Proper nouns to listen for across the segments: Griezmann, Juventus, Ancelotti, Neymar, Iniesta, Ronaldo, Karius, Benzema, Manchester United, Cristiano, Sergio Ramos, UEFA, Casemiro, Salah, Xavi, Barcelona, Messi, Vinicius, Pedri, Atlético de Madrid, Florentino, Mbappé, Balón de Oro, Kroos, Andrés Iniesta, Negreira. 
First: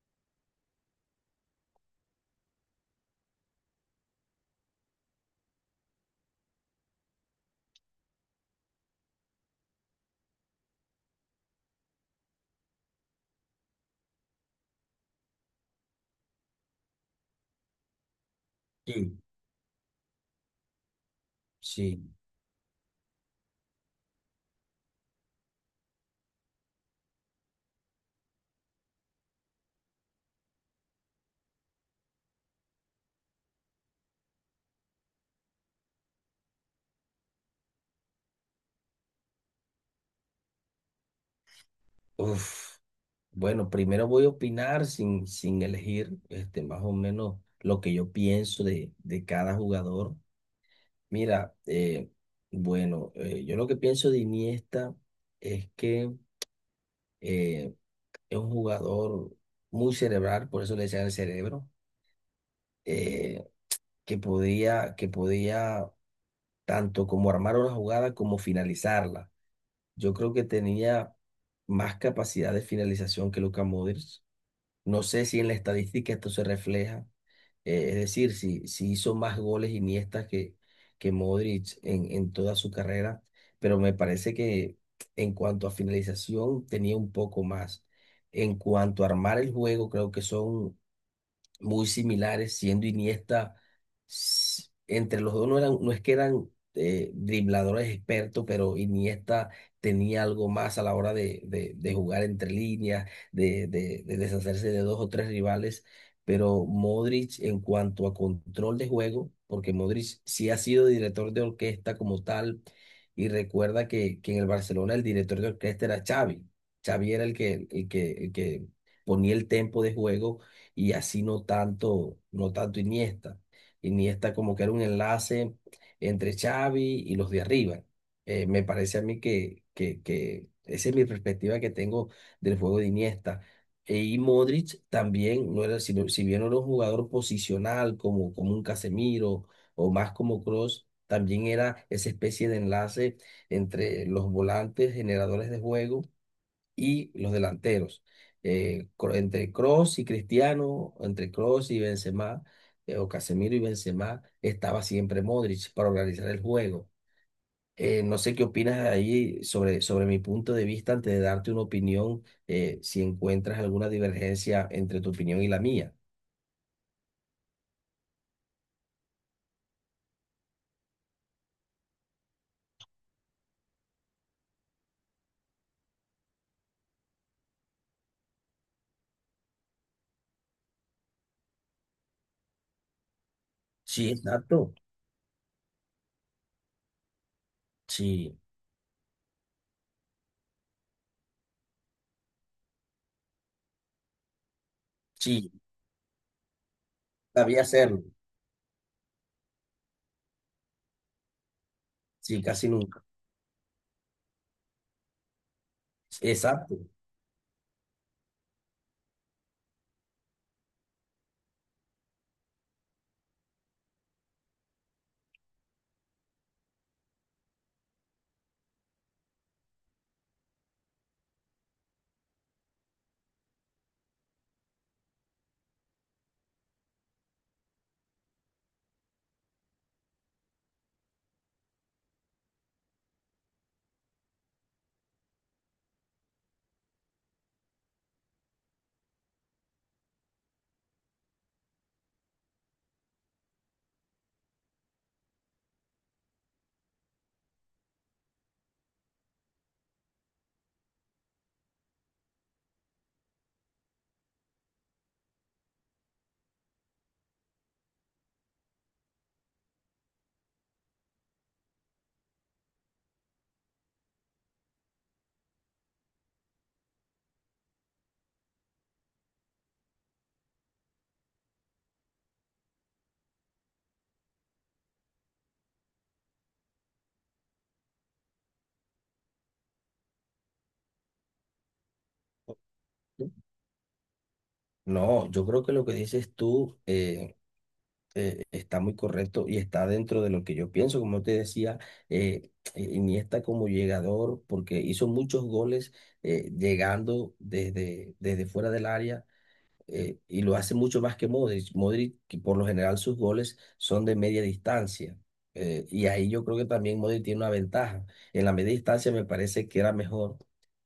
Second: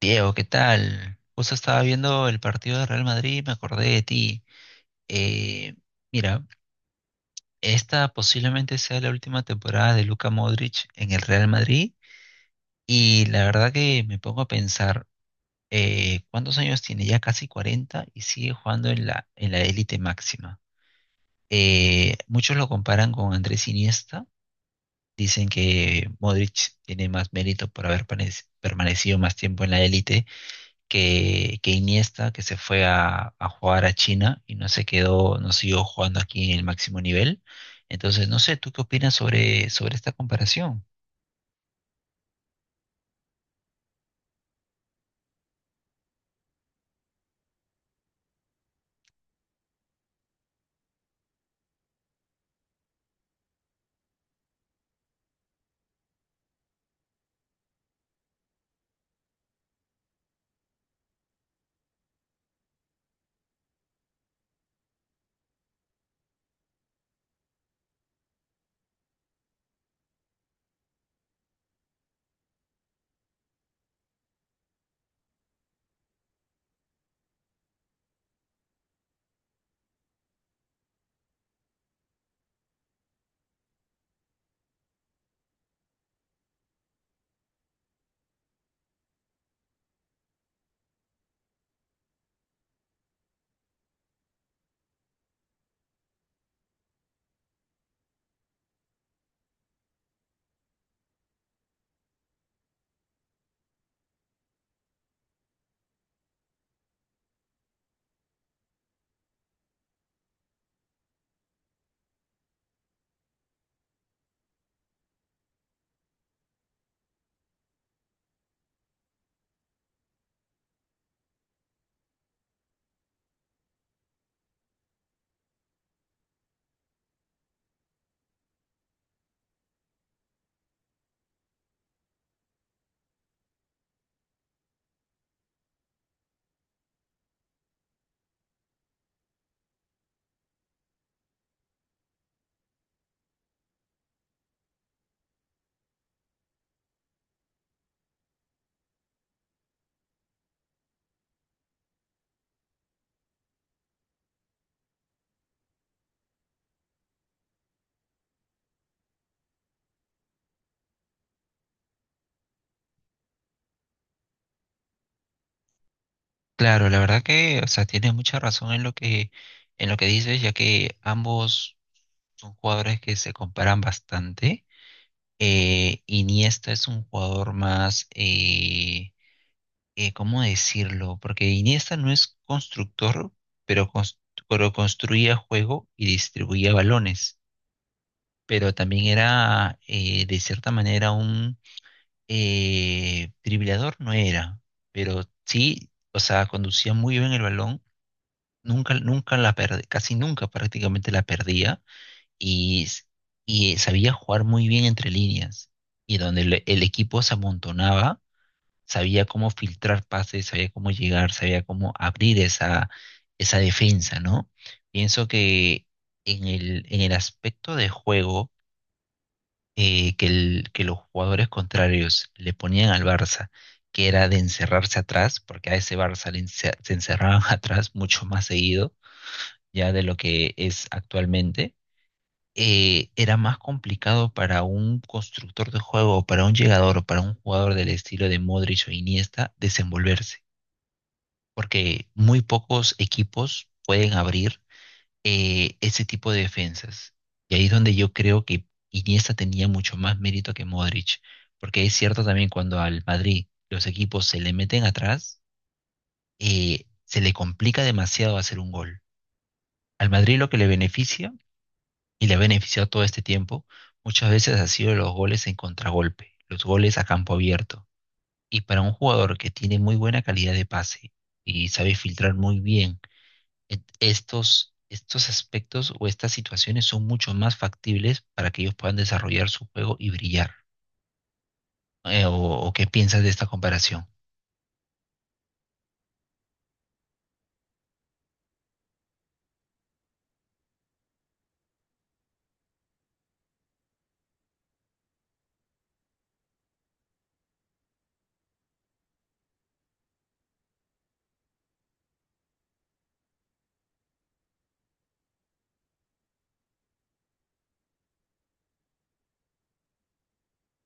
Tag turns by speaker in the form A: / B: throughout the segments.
A: Diego, ¿qué tal? Justo estaba viendo el partido de Real Madrid y me acordé de ti. Eh, mira, esta posiblemente sea la última temporada de Luka Modric en el Real Madrid y la verdad que me pongo a pensar, ¿cuántos años tiene? Ya casi 40 y sigue jugando en
B: Sí,
A: la élite máxima.
B: sí.
A: Muchos lo comparan con Andrés Iniesta, dicen que Modric tiene más mérito por permanecido más tiempo en la élite que Iniesta, que se fue a jugar a China y no se quedó, no siguió jugando aquí en el máximo nivel. Entonces, no sé, ¿tú qué opinas sobre esta comparación?
B: Uf. Bueno, primero voy a opinar sin elegir este, más o menos lo que yo pienso de cada jugador. Mira, bueno, yo lo que pienso de Iniesta es que eh, es un jugador muy cerebral, por eso le decían el cerebro, eh, que podía tanto como armar una jugada como finalizarla. Yo creo que tenía más capacidad de finalización que Luka Modric. No sé si en la estadística esto se refleja, es decir, si hizo más goles Iniesta que Modric en toda su carrera, pero me parece que en cuanto a finalización tenía un poco más. En cuanto a armar el juego, creo que son muy similares, entre los dos no eran, no es que eran dribladores expertos, pero Iniesta tenía algo más a la hora de jugar entre líneas, de deshacerse de dos o tres rivales, pero Modric en cuanto a control de juego, porque Modric sí ha sido director de orquesta como tal, y recuerda que en el Barcelona el director de orquesta era Xavi. Xavi era el que ponía el tempo de juego y así no tanto, no tanto Iniesta. Iniesta como que era un enlace entre Xavi y los de arriba. Me parece a mí que esa es mi perspectiva que tengo del juego de Iniesta. Y Modric también, si bien no era un jugador posicional como un Casemiro o más como Kroos, también era esa especie de enlace entre los volantes generadores de juego y los delanteros. Entre Kroos y Cristiano, entre Kroos y Benzema, o Casemiro y Benzema, estaba siempre Modric para organizar el juego. No sé qué opinas ahí sobre mi punto de vista antes de darte una opinión, si encuentras alguna divergencia entre tu opinión y la mía.
A: Claro, la verdad que, o sea, tienes mucha razón en lo que dices, ya que ambos son jugadores que se comparan bastante. Iniesta es un jugador más, ¿cómo decirlo? Porque Iniesta no es constructor, pero,
B: Sí,
A: cons- pero
B: exacto.
A: construía juego y distribuía balones.
B: Sí,
A: Pero también era de cierta manera un dribleador, no era, pero
B: sí,
A: sí, o sea, conducía muy bien el
B: sabía
A: balón,
B: hacerlo.
A: nunca la perdía, casi nunca prácticamente la perdía
B: Sí, casi
A: y, s-
B: nunca.
A: y sabía jugar muy bien entre líneas y donde el,
B: Exacto.
A: el equipo se amontonaba, sabía cómo filtrar pases, sabía cómo llegar, sabía cómo abrir esa defensa, ¿no? Pienso que en el aspecto de juego, que los jugadores contrarios le ponían al Barça, que era de encerrarse atrás, porque a ese Barça se encerraban atrás mucho más seguido ya de lo que es actualmente, era más complicado para un constructor de juego, para un llegador o para un jugador del estilo de Modric o Iniesta desenvolverse, porque muy pocos equipos pueden abrir ese tipo de defensas. Y ahí es donde yo creo que Iniesta tenía mucho más mérito que Modric, porque es cierto también cuando al Madrid los equipos se le meten atrás, se le complica demasiado hacer un gol. Al Madrid lo que le beneficia, y le ha beneficiado todo este tiempo, muchas veces ha sido los goles en contragolpe, los goles a campo abierto. Y para un jugador que tiene muy buena calidad de pase y sabe filtrar muy bien estos aspectos o estas situaciones son mucho más factibles para que ellos puedan desarrollar su juego y brillar. Eh, o, ¿o qué piensas de esta comparación?
B: No, yo creo que lo que dices tú, está muy correcto y está dentro de lo que yo pienso. Como te decía, Iniesta como llegador, porque hizo muchos goles llegando desde fuera del área y lo hace mucho más que Modric. Modric, que por lo general sus goles son de media distancia. Y ahí yo creo que también Modric tiene una ventaja. En la media distancia me parece que era mejor.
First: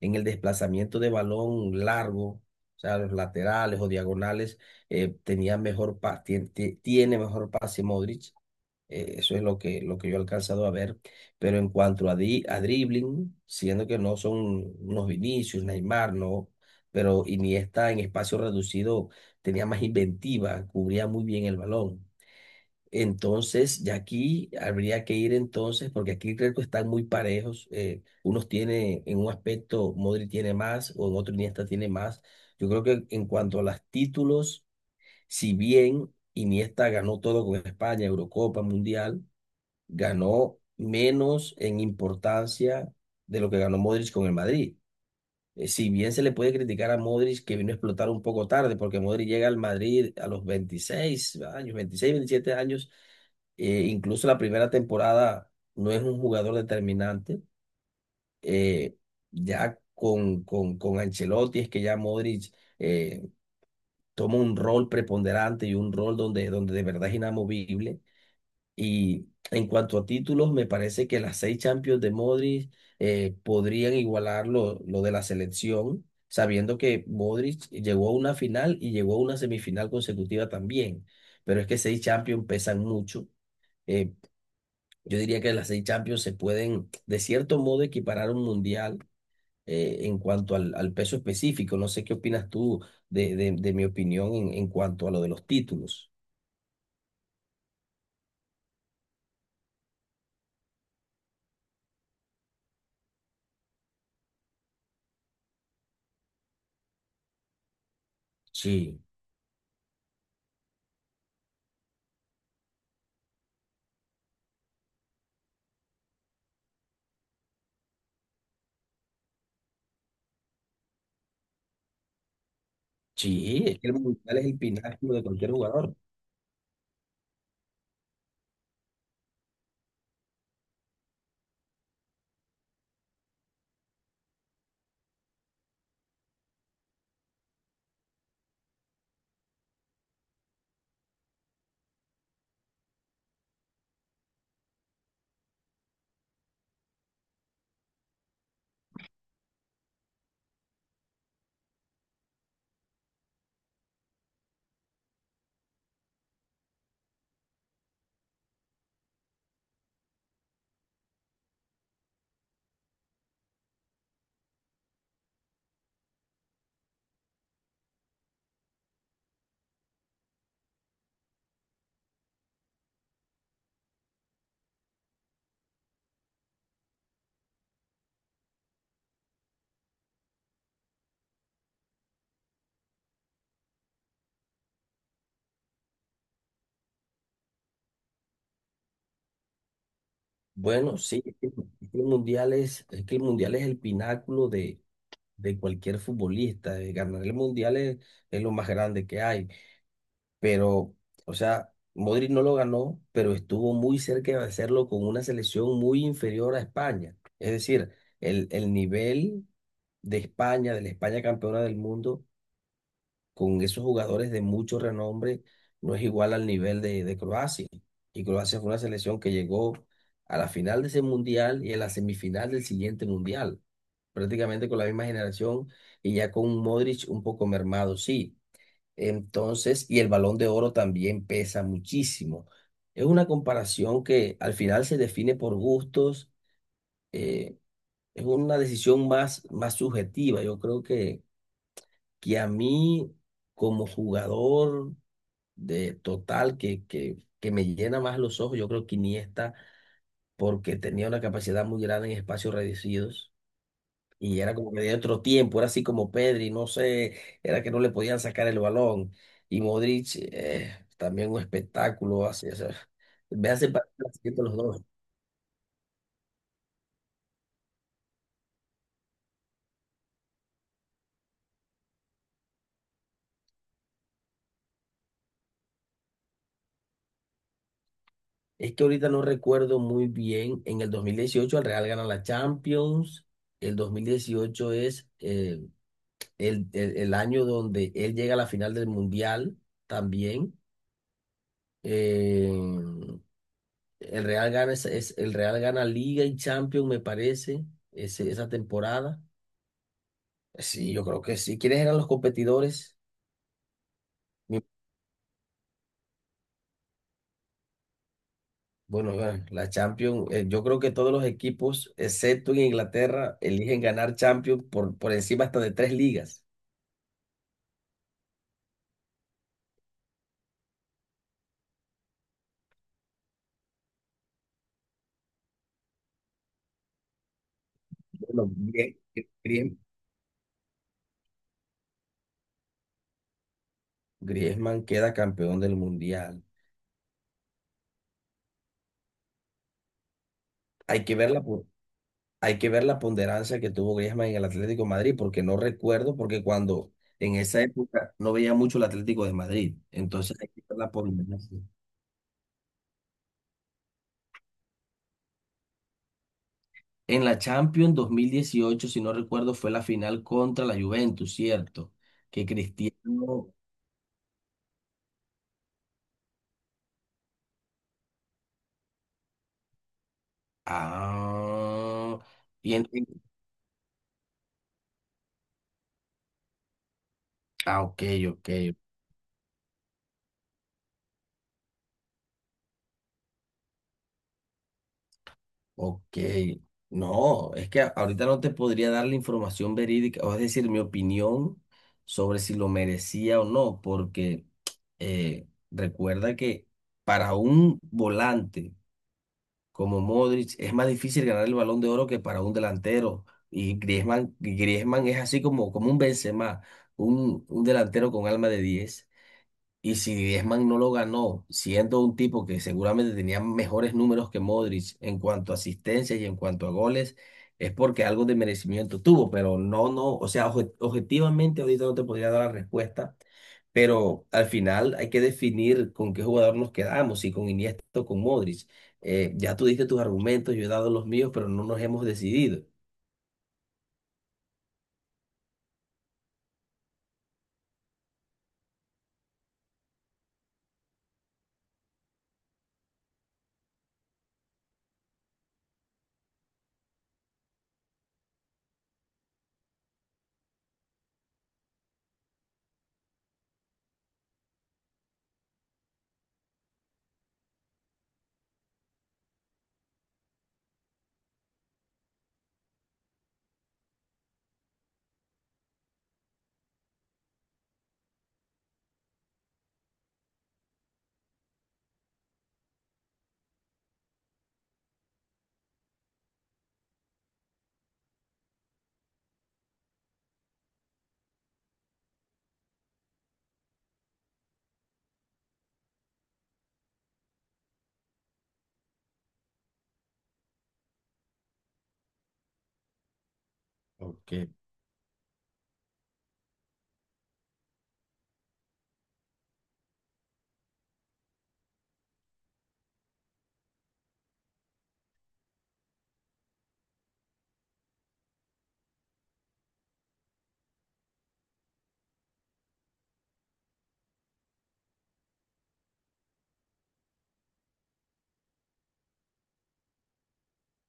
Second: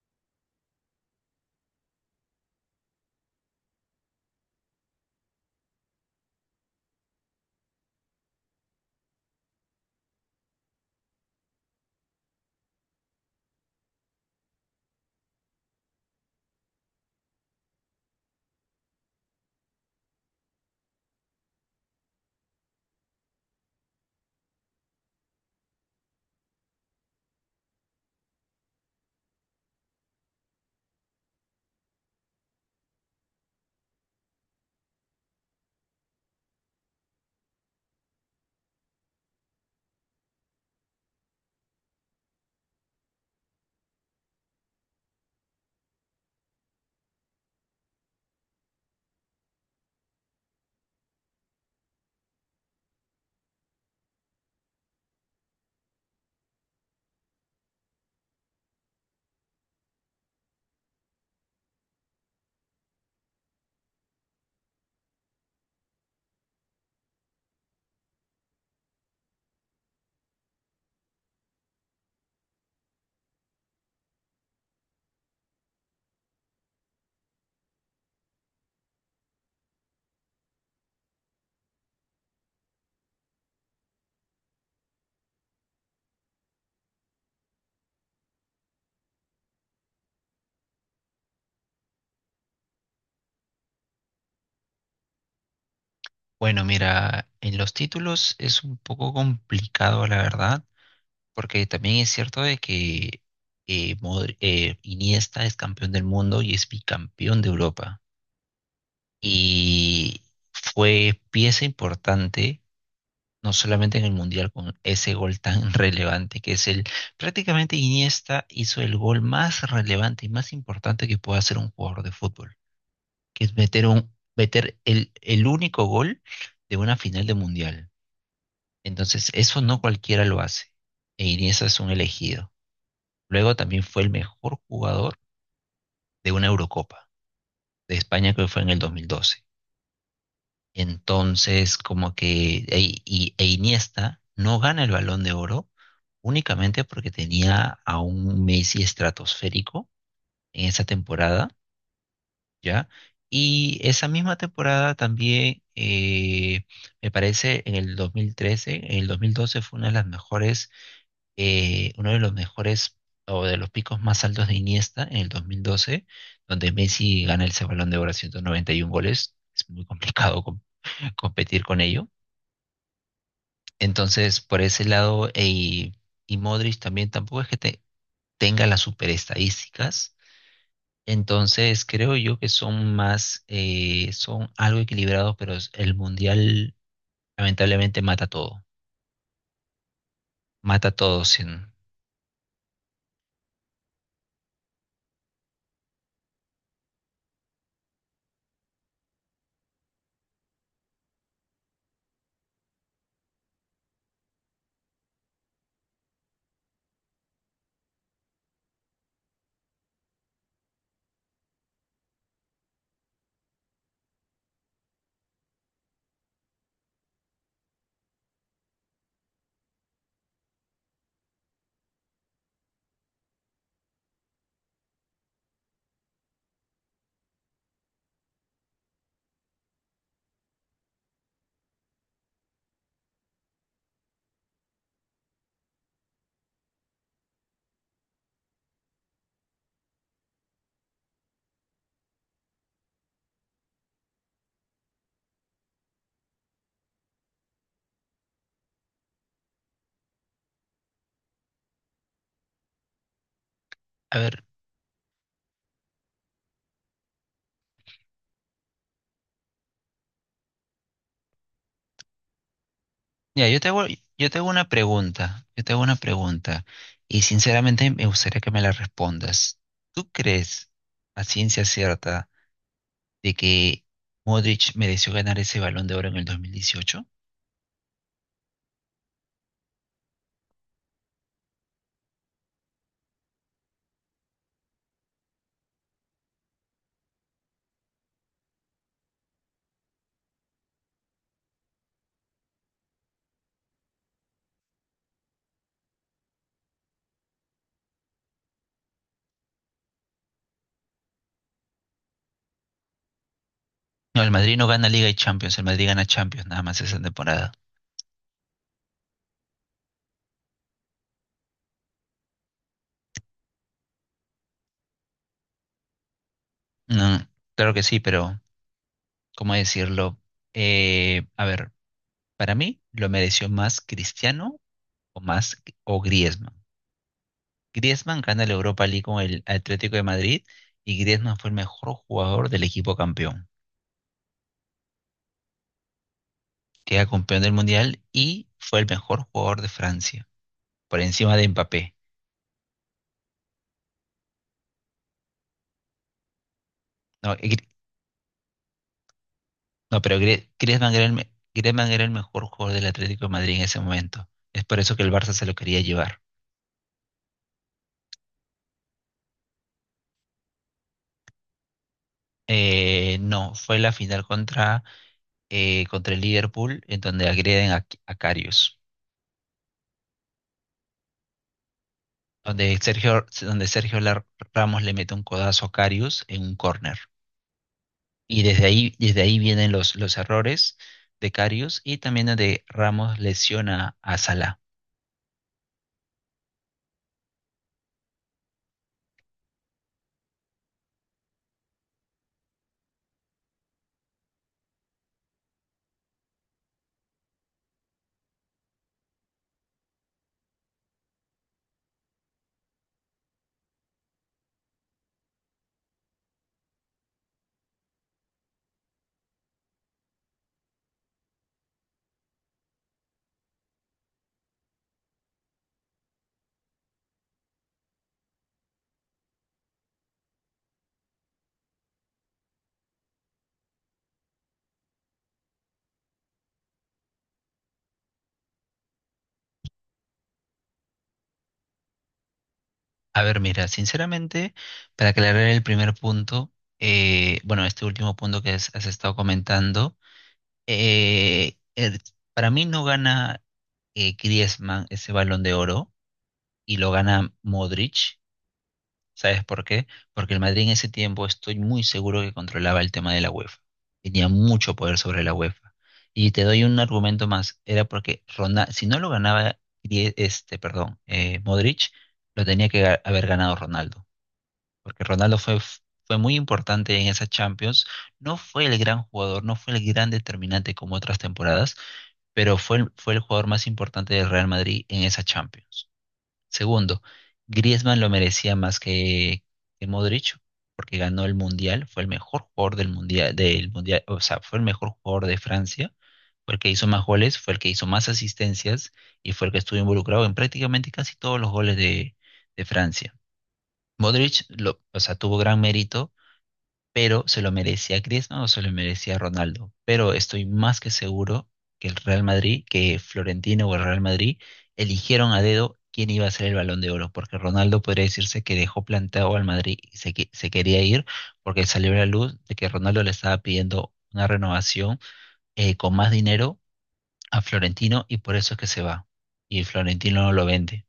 B: En el desplazamiento de balón largo, o sea, los laterales o diagonales, tenía mejor pa- tien- tie- tiene mejor pase Modric. Eso es lo que yo he alcanzado a ver. Pero en cuanto a dribbling, siendo que no son unos Vinicius, Neymar, no, pero Iniesta en espacio reducido tenía más inventiva, cubría muy bien el balón. Entonces, ya aquí habría que ir entonces, porque aquí creo que están muy parejos. Unos tiene, en un aspecto, Modri tiene más, o en otro Iniesta tiene más. Yo creo que en cuanto a los títulos, si bien Iniesta ganó todo con España, Eurocopa, Mundial, ganó menos en importancia de lo que ganó Modric con el Madrid. Si bien se le puede criticar a Modric que vino a explotar un poco tarde, porque Modric llega al Madrid a los 26 años, 26, 27 años, incluso la primera temporada no es un jugador determinante. Eh, ya con Ancelotti es que ya Modric eh, toma un rol preponderante y un rol donde, de verdad es inamovible y en cuanto a títulos, me parece que las seis Champions de Modric podrían igualar lo de la selección, sabiendo que Modric llegó a una final y llegó a una semifinal consecutiva también. Pero es que seis Champions pesan mucho. Eh, yo diría que las seis Champions se pueden, de cierto modo, equiparar a un mundial en cuanto al peso específico. No sé qué opinas tú de mi opinión en cuanto a lo de los títulos.
A: Bueno, mira, en los títulos es un poco complicado, la verdad, porque también es cierto de que Iniesta es campeón del mundo y es bicampeón de Europa.
B: Sí, sí,
A: Y fue pieza importante no solamente en el Mundial, con ese gol tan relevante que es el, prácticamente Iniesta hizo el gol más relevante y más importante que puede hacer un jugador de fútbol, que es
B: sí, es que el mundial es el
A: meter
B: pináculo de
A: el
B: cualquier
A: único
B: jugador.
A: gol de una final de Mundial. Entonces, eso no cualquiera lo hace. E Iniesta es un elegido. Luego también fue el mejor jugador de una Eurocopa de España que fue en el 2012. Entonces, como que e, y- e Iniesta no gana el Balón de Oro únicamente porque tenía a un Messi estratosférico en esa temporada, ¿ya? Y esa misma temporada también, me parece, en el 2012 fue una de las mejores, uno de los mejores o de los picos más altos de Iniesta en el 2012, donde Messi gana ese Balón de Oro a 191 goles. Es muy complicado competir con ello. Entonces, por ese lado, y Modric también tampoco es que tenga las super estadísticas. Entonces, creo yo que son más, son algo equilibrados, pero el mundial lamentablemente mata todo. Mata
B: Bueno, sí,
A: todo
B: es que
A: sin...
B: es que es que el mundial es el pináculo de cualquier futbolista. Ganar el mundial es lo más grande que hay. Pero, o sea, Modric no lo ganó, pero estuvo muy cerca de hacerlo con una selección muy inferior a España. Es decir, el nivel de España, de la España campeona del mundo, con esos jugadores de mucho renombre no es igual al nivel de Croacia. Y Croacia fue una selección que llegó a la final de ese mundial y a la semifinal del siguiente mundial, prácticamente con la misma generación y ya con un Modric un poco mermado, sí. Entonces, y el Balón de Oro también pesa muchísimo. Es una comparación que al final se define por gustos, eh, es una decisión más subjetiva. Yo creo que, a mí como jugador de total que me llena más los ojos. Yo creo que Iniesta, porque tenía una capacidad muy grande en espacios reducidos
A: A
B: y
A: ver,
B: era como que de otro tiempo, era así como Pedri, no sé, era que no le podían sacar el balón. Y Modric, también un espectáculo, así, o sea,
A: ya,
B: me hace
A: yo
B: partir
A: te hago
B: los
A: una
B: dos.
A: pregunta. Yo te hago una pregunta. Y sinceramente me gustaría que me la respondas. ¿Tú crees, a ciencia cierta, de que Modric mereció ganar ese Balón de Oro en el 2018?
B: Es que ahorita no recuerdo muy bien, en el 2018 el Real gana la Champions. El 2018 es el año donde él llega a la final del Mundial también. Eh, el Real gana, el Real gana Liga y Champions, me parece, esa temporada. Sí, yo creo que sí. ¿Quiénes eran los competidores?
A: No, el Madrid no
B: Mi-
A: gana Liga y Champions, el Madrid gana Champions nada más esa temporada.
B: Bueno, bueno, la Champions, yo creo que todos los equipos, excepto en Inglaterra, eligen ganar Champions por encima hasta de tres ligas.
A: No, claro que sí, pero ¿cómo decirlo? A ver, para mí lo mereció más Cristiano o más o Griezmann. Griezmann gana
B: Bueno,
A: la Europa
B: bien,
A: League con el
B: bien.
A: Atlético de Madrid y Griezmann fue el mejor jugador del equipo campeón.
B: Griezmann queda campeón del Mundial.
A: Queda campeón del Mundial y fue el mejor jugador de Francia, por
B: Hay que
A: encima
B: verla
A: de Mbappé.
B: Hay que ver la ponderancia que tuvo Griezmann en el Atlético de Madrid, porque no recuerdo, porque cuando
A: No,
B: en
A: Gri-
B: esa época no veía mucho el Atlético de Madrid.
A: No, pero
B: Entonces hay que ver la ponderancia.
A: Griezmann era el mejor jugador del Atlético de Madrid en ese momento. Es por eso que el Barça se lo quería llevar.
B: En la Champions 2018, si no recuerdo, fue la final contra la Juventus, ¿cierto? Que Cristiano.
A: No, fue la final contra el Liverpool, en donde agreden a Karius.
B: Ah, y en- en-
A: Donde Ramos le mete un codazo a Karius en un córner.
B: ok,
A: Y
B: ok,
A: desde ahí vienen los errores de Karius y también donde Ramos lesiona a Salah.
B: ok, no, es que ahorita no te podría dar la información verídica, o es decir, mi opinión sobre si lo merecía o no, porque recuerda que para un volante como Modric es más difícil ganar el Balón de Oro que para un delantero, y Griezmann es así como un Benzema, un delantero con alma de 10. Y si Griezmann no lo ganó, siendo un tipo que seguramente tenía mejores números que Modric en cuanto a asistencias y en cuanto a goles, es porque algo de merecimiento tuvo, pero no, no, o sea, objetivamente ahorita no te podría dar la respuesta, pero al final hay que definir con qué jugador nos quedamos, si con Iniesta o con Modric. Ya tú diste tus argumentos, yo he dado los míos, pero no nos hemos decidido.
A: A ver, mira, sinceramente, para aclarar el primer punto, bueno, este último punto que has estado comentando, eh, el- para mí no gana Griezmann ese Balón de Oro y lo gana Modric. ¿Sabes por qué? Porque el Madrid en ese tiempo estoy muy seguro que controlaba el tema de la UEFA. Tenía mucho poder sobre la UEFA. Y te doy un argumento más, era porque Ronaldo, si no lo ganaba, Modric, lo tenía que haber ganado Ronaldo porque fue muy importante en esa Champions. No fue el gran jugador, no fue el gran determinante como otras temporadas, pero fue el jugador más importante del Real Madrid en esa Champions. Segundo, Griezmann lo merecía más que Modric, porque ganó el Mundial, fue el mejor jugador del Mundial, o sea, fue el mejor jugador de Francia. Fue el que hizo más goles, fue el que hizo más asistencias y fue el que estuvo involucrado en prácticamente casi todos los goles de Francia. Modric
B: Ok.
A: o sea, tuvo gran mérito, pero se lo merecía Griezmann o se lo merecía Ronaldo. Pero estoy más que seguro que el Real Madrid, que Florentino o el Real Madrid eligieron a dedo quién iba a ser el Balón de Oro, porque Ronaldo podría decirse que dejó plantado al Madrid y se quería ir porque salió a la luz de que Ronaldo le estaba pidiendo una renovación con más dinero a Florentino y por eso es que se va. Y Florentino no lo vende.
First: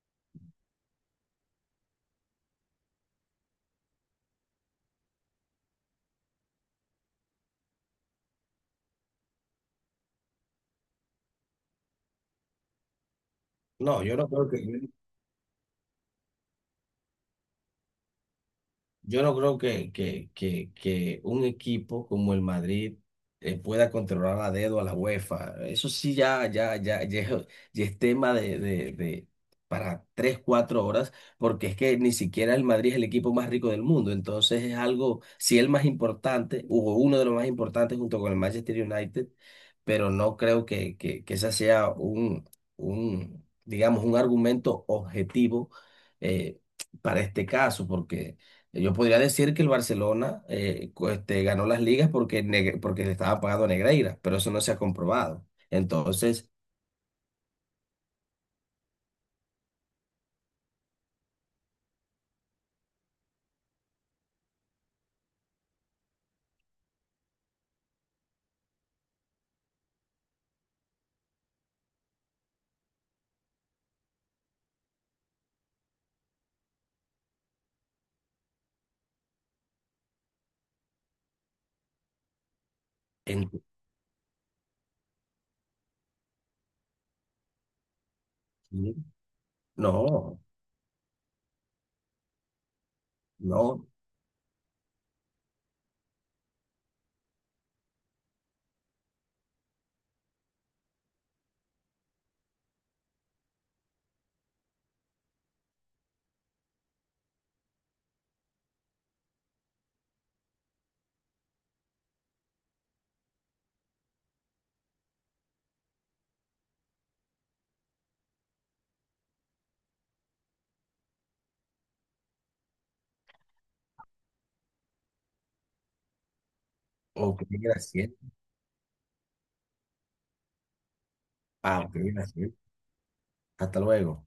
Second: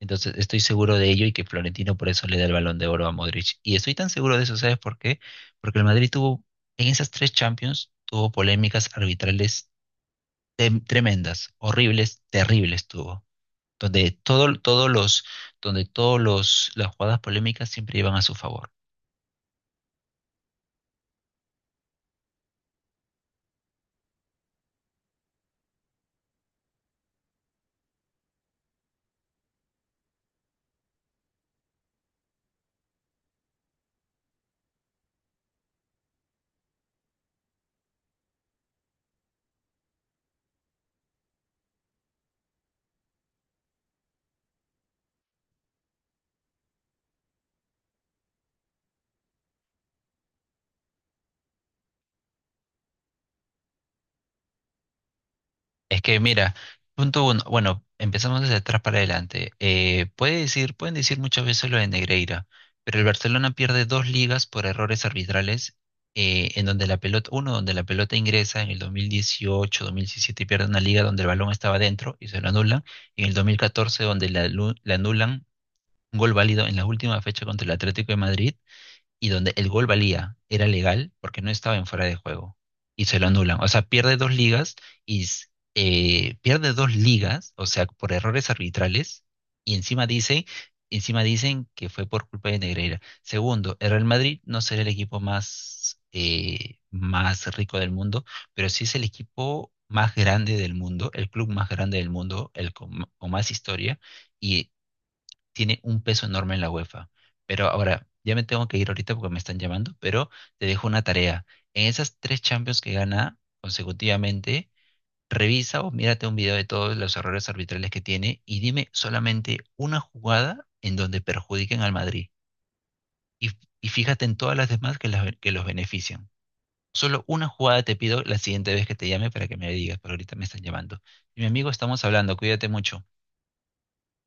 A: Entonces estoy seguro de ello y que Florentino por eso le da el Balón de Oro a Modric. Y estoy tan seguro de eso, ¿sabes por qué? Porque en esas tres Champions, tuvo polémicas arbitrales tremendas, horribles, terribles tuvo,
B: No,
A: donde todo, todos los, donde todos los, las jugadas polémicas siempre iban a su favor.
B: yo no creo que un equipo como el Madrid pueda controlar a dedo a la UEFA. Eso sí, ya, ya, ya, ya, es ya es tema de para 3, 4 horas, porque es que ni siquiera el Madrid es el equipo más rico del mundo. Entonces es algo, sí, el más importante, hubo uno de los más importantes junto con el Manchester United, pero no creo que ese sea digamos, un argumento objetivo eh, para este caso, porque. Yo podría decir que el Barcelona ganó las ligas porque le estaba pagando a Negreira, pero eso no se ha comprobado.
A: Es que
B: Entonces,
A: mira, punto uno, bueno, empezamos desde atrás para adelante. Pueden decir muchas veces lo de Negreira, pero el Barcelona pierde dos ligas por errores arbitrales, en donde la pelota, uno, donde la pelota ingresa en el 2018, 2017 y pierde una liga donde el balón estaba dentro y se lo anulan, y en el 2014 donde le anulan un gol válido en la última fecha contra el Atlético de Madrid y donde el gol valía, era legal porque no estaba en fuera de juego y se lo
B: en-
A: anulan. O sea, pierde dos ligas y s- pierde dos ligas, o sea, por errores arbitrales y
B: no,
A: encima dicen que fue por culpa de Negreira. Segundo,
B: no,
A: el Real Madrid no será el equipo más, más rico del mundo, pero sí es el equipo más grande del mundo, el club más grande del mundo, el con más historia y tiene un peso enorme en la UEFA. Pero ahora, ya me tengo que ir ahorita porque me están llamando, pero te dejo una tarea. En esas tres Champions que gana consecutivamente, revisa o mírate un video de todos los errores arbitrales que tiene y dime solamente una jugada en donde perjudiquen al Madrid. Y, y fíjate en todas las demás que los benefician. Solo
B: ok,
A: una jugada te
B: gracias.
A: pido la siguiente vez que te llame para que me digas, pero ahorita me están llamando. Y mi amigo,
B: Ah, ok,
A: estamos hablando,
B: gracias.
A: cuídate mucho.
B: Hasta luego.